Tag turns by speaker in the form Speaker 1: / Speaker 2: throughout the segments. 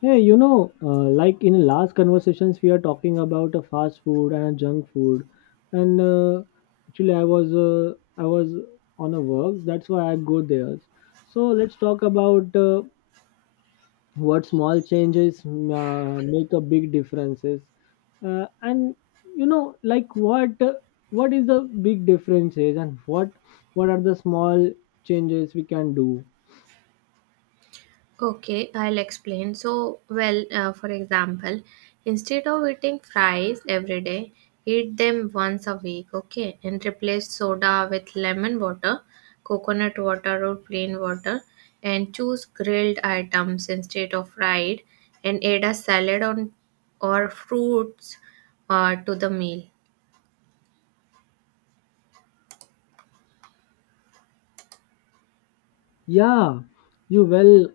Speaker 1: Hey, like in last conversations, we are talking about a fast food and a junk food, and actually, I was on a work, that's why I go there. So let's talk about what small changes make a big differences, and like what is the big differences, and what are the small changes we can do?
Speaker 2: Okay, I'll explain. For example, instead of eating fries every day, eat them once a week, okay, and replace soda with lemon water, coconut water, or plain water, and choose grilled items instead of fried, and add a salad on or fruits to the meal.
Speaker 1: Yeah, you well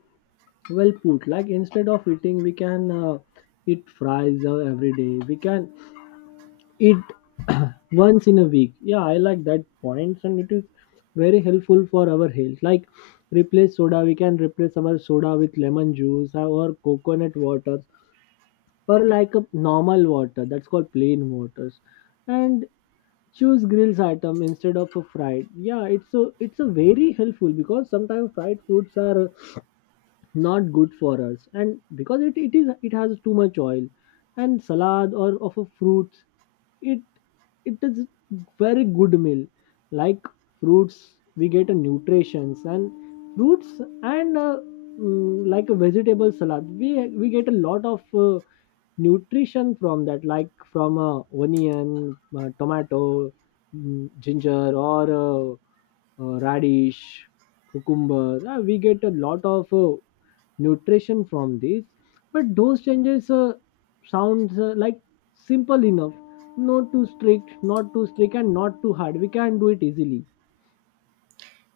Speaker 1: well put, like, instead of eating we can eat fries every day. We can eat once in a week. Yeah, I like that point, and it is very helpful for our health. Like, replace soda, we can replace our soda with lemon juice or coconut water, or like a normal water that's called plain waters. And choose grills item instead of a fried. Yeah, it's a very helpful because sometimes fried foods are not good for us, and because it is it has too much oil. And salad or of a fruits, it it is very good meal. Like, fruits we get a nutritions and fruits and like a vegetable salad, we get a lot of nutrition from that, like from onion, tomato, ginger, or radish, cucumber, we get a lot of nutrition from this. But those changes sounds like simple enough, not too strict, and not too hard. We can do it easily.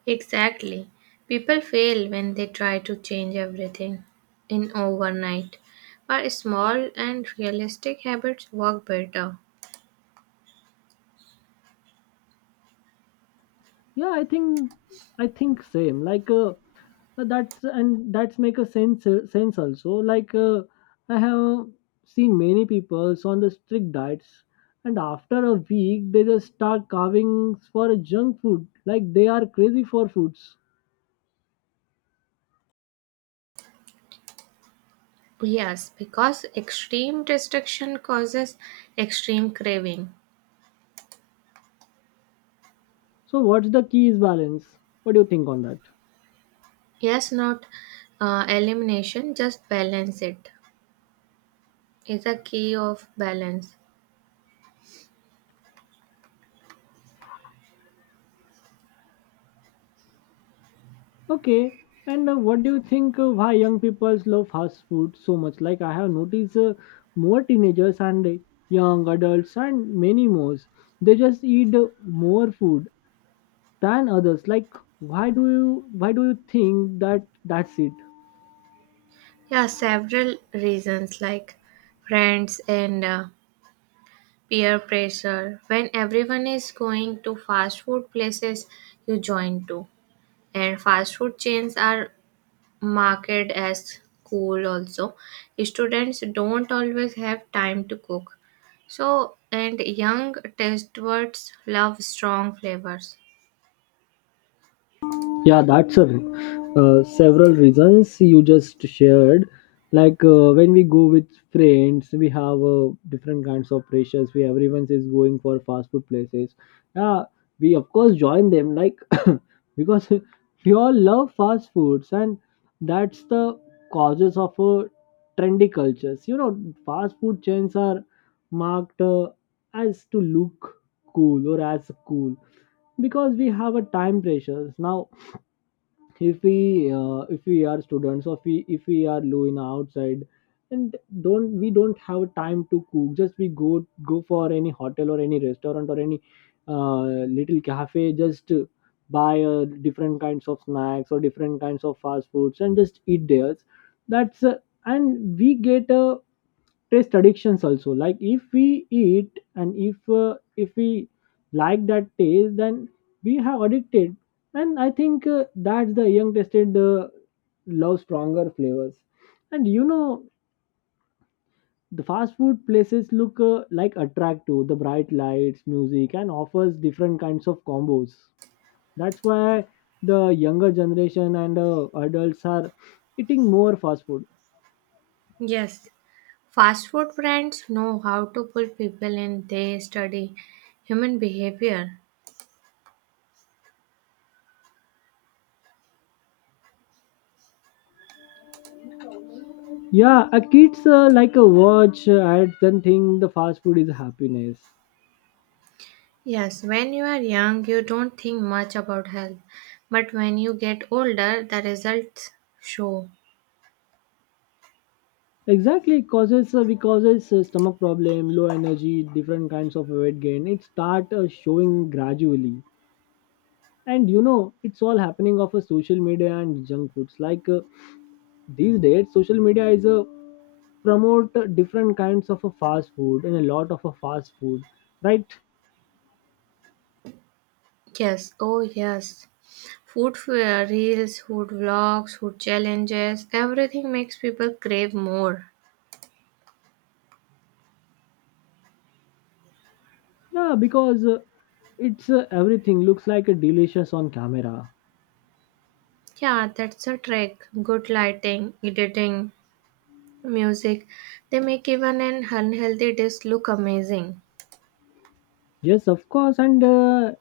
Speaker 2: Exactly. People fail when they try to change everything in overnight. But small and realistic habits work better.
Speaker 1: Yeah, I think same, like, that's make a sense sense also, like, I have seen many people on the strict diets, and after a week they just start carving for a junk food, like they are crazy for foods.
Speaker 2: Yes, because extreme restriction causes extreme craving.
Speaker 1: So what's the key is balance. What do you think on that?
Speaker 2: Yes, not elimination, just balance it is a key of balance.
Speaker 1: Okay, and what do you think why young people love fast food so much? Like, I have noticed more teenagers and young adults and many more. They just eat more food than others. Like, why do you think that that's it?
Speaker 2: Yeah, several reasons like friends and peer pressure. When everyone is going to fast food places, you join too. And fast food chains are marketed as cool also. Students don't always have time to cook. So, and young taste buds love strong flavors.
Speaker 1: Yeah, several reasons you just shared. Like, when we go with friends we have different kinds of pressures. We Everyone is going for fast food places. Yeah, we of course join them, like, because we all love fast foods. And that's the causes of trendy cultures, you know. Fast food chains are marked as to look cool, or as cool, because we have a time pressures now. If we if we are students, or if we are low in outside, and don't we don't have time to cook, just we go for any hotel or any restaurant or any little cafe. Just buy different kinds of snacks or different kinds of fast foods and just eat theirs. That's uh, and we get a taste addictions also. Like, if we eat, and if we like that taste, then we have addicted. And I think that's the young tested love stronger flavors. And you know the fast food places look like attract to the bright lights, music, and offers different kinds of combos. That's why the younger generation and adults are eating more fast food.
Speaker 2: Yes, fast food brands know how to pull people in. They study human behavior.
Speaker 1: Yeah, a kids, like a watch ads, then think the fast food is happiness.
Speaker 2: Yes, when you are young, you don't think much about health. But when you get older, the results show.
Speaker 1: Exactly, it causes, because it's a stomach problem, low energy, different kinds of weight gain. It start showing gradually, and you know it's all happening of a social media and junk foods. Like, these days, social media is a promote different kinds of a fast food and a lot of a fast food, right?
Speaker 2: Yes, oh yes. Food fair, reels, food vlogs, food challenges, everything makes people crave more.
Speaker 1: Yeah, because it's everything looks like a delicious on camera.
Speaker 2: Yeah, that's a trick. Good lighting, editing, music. They make even an unhealthy dish look amazing.
Speaker 1: Yes, of course, and uh,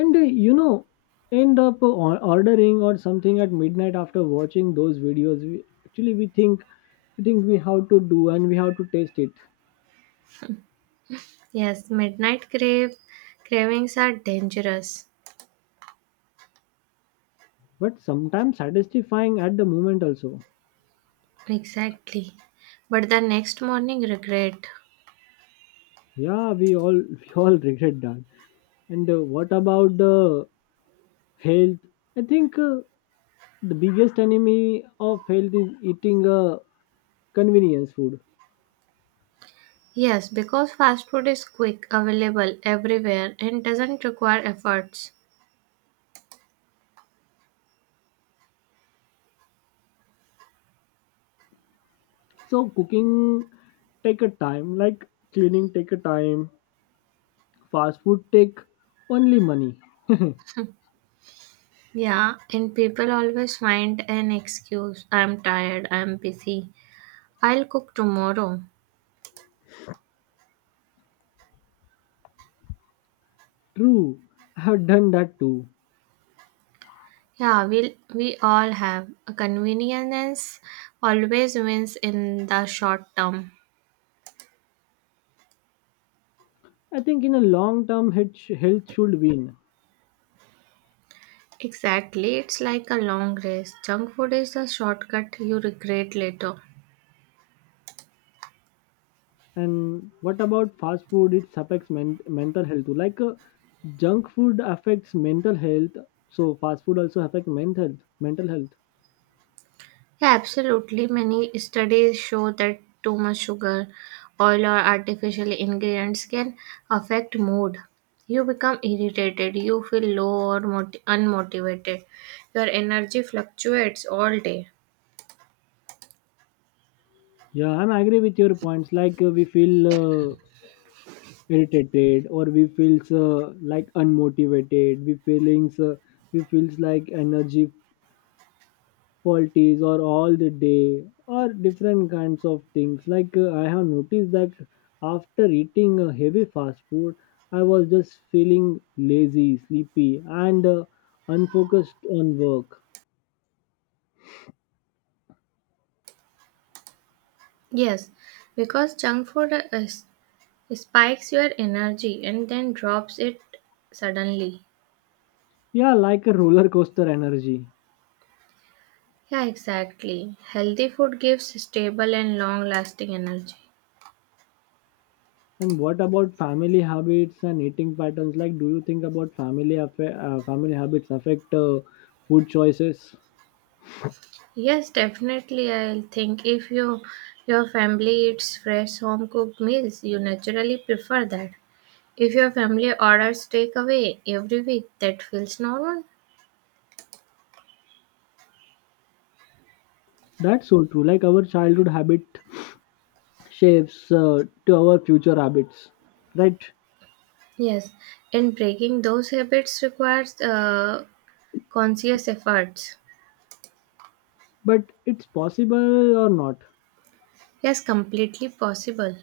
Speaker 1: and uh, you know, end up ordering or something at midnight after watching those videos. We think, we how to do, and we have to taste it.
Speaker 2: Yes, midnight crave cravings are dangerous.
Speaker 1: But sometimes satisfying at the moment also.
Speaker 2: Exactly. But the next morning, regret.
Speaker 1: Yeah, we all we all regret that. And what about the health? I think the biggest enemy of health is eating convenience food.
Speaker 2: Yes, because fast food is quick, available everywhere, and doesn't require efforts.
Speaker 1: So cooking take a time, like, cleaning take a time. Fast food take only money.
Speaker 2: Yeah, and people always find an excuse. I'm tired, I'm busy. I'll cook tomorrow.
Speaker 1: True, I have done that too.
Speaker 2: We all have. Convenience always wins in the short term.
Speaker 1: I think in a long term, health health should win.
Speaker 2: Exactly, it's like a long race. Junk food is a shortcut you regret later.
Speaker 1: And what about fast food? It affects mental health too. Like, junk food affects mental health, so fast food also affects mental health. Mental health.
Speaker 2: Yeah, absolutely. Many studies show that too much sugar, oil, or artificial ingredients can affect mood. You become irritated, you feel low or unmotivated, your energy fluctuates all day.
Speaker 1: Yeah, I'm agree with your points. Like, we feel irritated, or we feels like unmotivated. We feelings, we feels like energy politics or all the day or different kinds of things. Like, I have noticed that after eating a heavy fast food, I was just feeling lazy, sleepy, and unfocused on work.
Speaker 2: Yes, because junk food spikes your energy and then drops it suddenly.
Speaker 1: Yeah, like a roller coaster energy.
Speaker 2: Yeah, exactly. Healthy food gives stable and long lasting energy.
Speaker 1: And what about family habits and eating patterns? Like, do you think about family habits affect food choices?
Speaker 2: Yes, definitely. I think if you your family eats fresh home cooked meals, you naturally prefer that. If your family orders takeaway every week, that feels normal.
Speaker 1: That's so true. Like, our childhood habit shapes to our future habits, right?
Speaker 2: Yes, and breaking those habits requires conscious efforts.
Speaker 1: But it's possible or not?
Speaker 2: Yes, completely possible.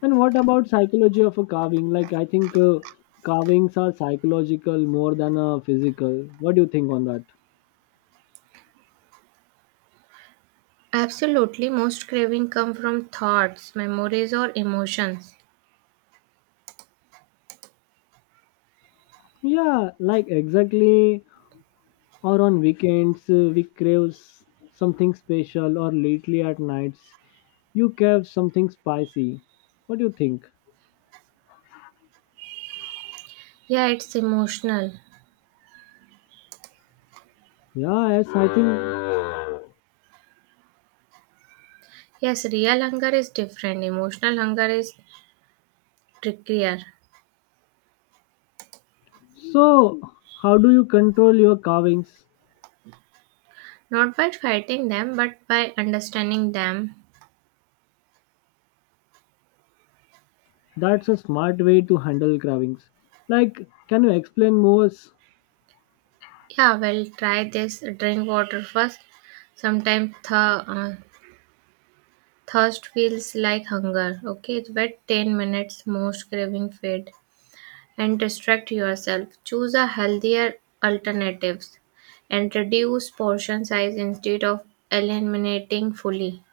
Speaker 1: And what about psychology of a carving? Like, I think carvings are psychological more than a physical. What do you think on that?
Speaker 2: Absolutely, most craving come from thoughts, memories, or emotions.
Speaker 1: Yeah, like, exactly. Or on weekends we crave something special, or lately at nights you crave something spicy. What do you think?
Speaker 2: Yeah, it's emotional.
Speaker 1: Yeah, yes, I think.
Speaker 2: Yes, real hunger is different. Emotional hunger is trickier.
Speaker 1: So how do you control your carvings?
Speaker 2: Not by fighting them, but by understanding them.
Speaker 1: That's a smart way to handle carvings. Like, can you explain more?
Speaker 2: Yeah, well, try this. Drink water first. Sometimes thirst feels like hunger. Okay, wait 10 minutes, most craving fade. And distract yourself. Choose a healthier alternatives and reduce portion size instead of eliminating fully.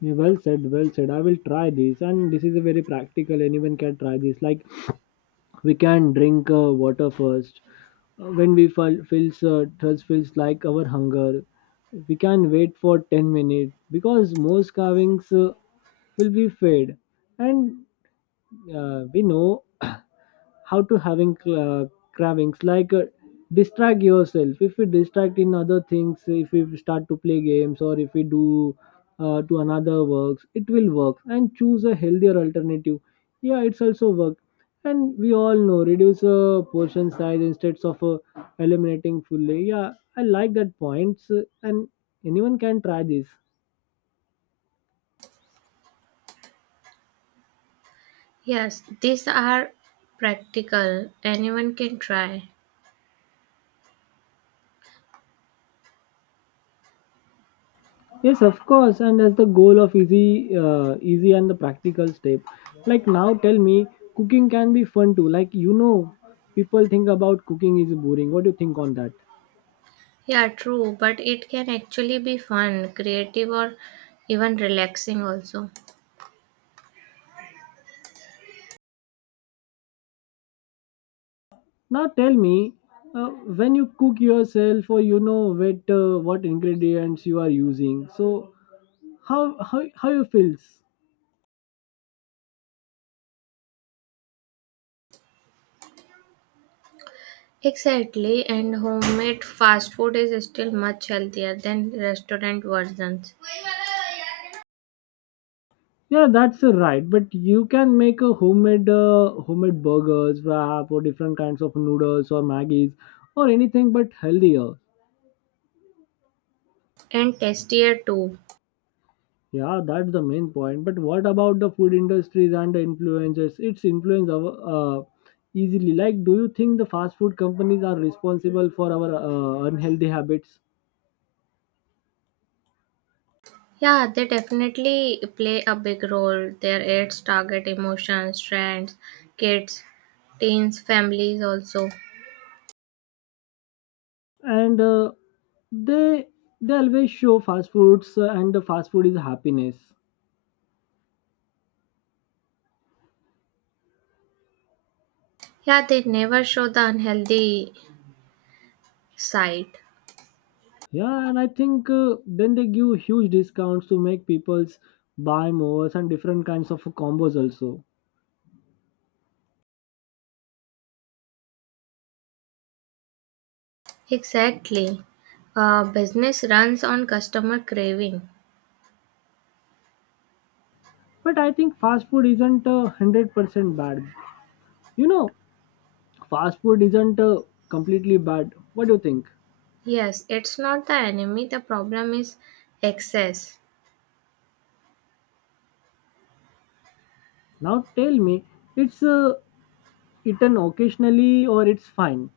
Speaker 1: Yeah, well said, well said. I will try this, and this is a very practical. Anyone can try this. Like, we can drink water first. When we feels thirst feels like our hunger. We can wait for 10 minutes because most carvings will be fade, and we know how to having cravings, like, distract yourself. If we distract in other things, if we start to play games, or if we do to another works, it will work. And choose a healthier alternative. Yeah, it's also work. And we all know, reduce a portion size instead of eliminating fully. Yeah, I like that points, and anyone can try this.
Speaker 2: Yes, these are practical. Anyone can try.
Speaker 1: Yes, of course, and as the goal of easy, easy and the practical step. Like, now, tell me, cooking can be fun too. Like, you know, people think about cooking is boring. What do you think on that?
Speaker 2: Yeah, true, but it can actually be fun, creative, or even relaxing also.
Speaker 1: Now tell me, uh, when you cook yourself, or you know, what ingredients you are using. So how how you feels?
Speaker 2: Exactly, and homemade fast food is still much healthier than restaurant versions,
Speaker 1: Yeah, that's right. But you can make a homemade burgers, wrap, or different kinds of noodles or maggies or anything, but healthier.
Speaker 2: and tastier too.
Speaker 1: Yeah, that's the main point. But what about the food industries and the influencers? Its influence our, easily. Like, do you think the fast food companies are responsible for our unhealthy habits?
Speaker 2: Yeah, they definitely play a big role. Their ads target emotions, trends, kids, teens, families also.
Speaker 1: And they they always show fast foods, and the fast food is happiness.
Speaker 2: Yeah, they never show the unhealthy side.
Speaker 1: Yeah, and I think then they give huge discounts to make people's buy more, and different kinds of combos also.
Speaker 2: Exactly. Business runs on customer craving.
Speaker 1: But I think fast food isn't 100% bad. You know, fast food isn't completely bad. What do you think?
Speaker 2: Yes, it's not the enemy, the problem is excess.
Speaker 1: Now tell me, it's eaten occasionally or it's fine?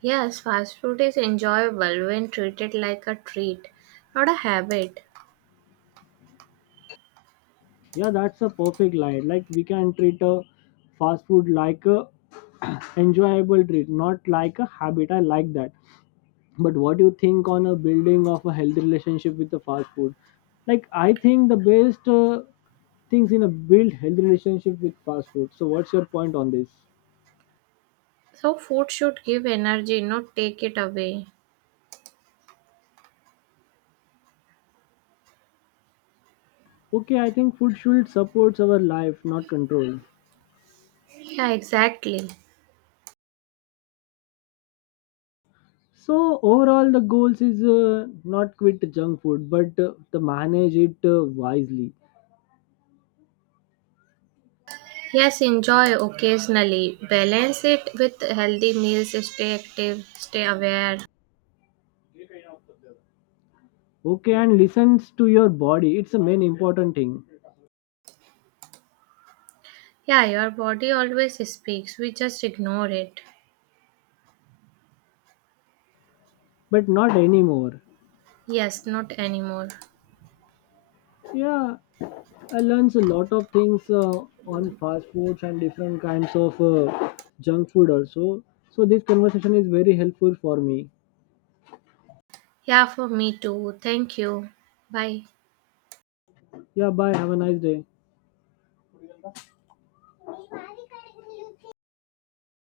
Speaker 2: Yes, fast food is enjoyable when treated like a treat, not a habit.
Speaker 1: Yeah, that's a perfect line. Like, we can treat a fast food like a enjoyable treat, not like a habit. I like that. But what do you think on a building of a healthy relationship with the fast food? Like, I think the best things in a build healthy relationship with fast food. So what's your point on this?
Speaker 2: So, food should give energy, not take it away.
Speaker 1: Okay, I think food should support our life, not control.
Speaker 2: Yeah, exactly.
Speaker 1: So overall, the goals is not quit junk food, but to manage it wisely.
Speaker 2: Yes, enjoy occasionally. Balance it with healthy meals, stay active, stay aware.
Speaker 1: Okay, and listens to your body. It's the main important thing,
Speaker 2: Yeah, your body always speaks, we just ignore it.
Speaker 1: but not anymore.
Speaker 2: Yes, not anymore.
Speaker 1: Yeah, I learns a lot of things on fast foods and different kinds of junk food also. So this conversation is very helpful for me.
Speaker 2: Yeah, for me too. Thank you. Bye.
Speaker 1: Yeah, bye. Have a nice day.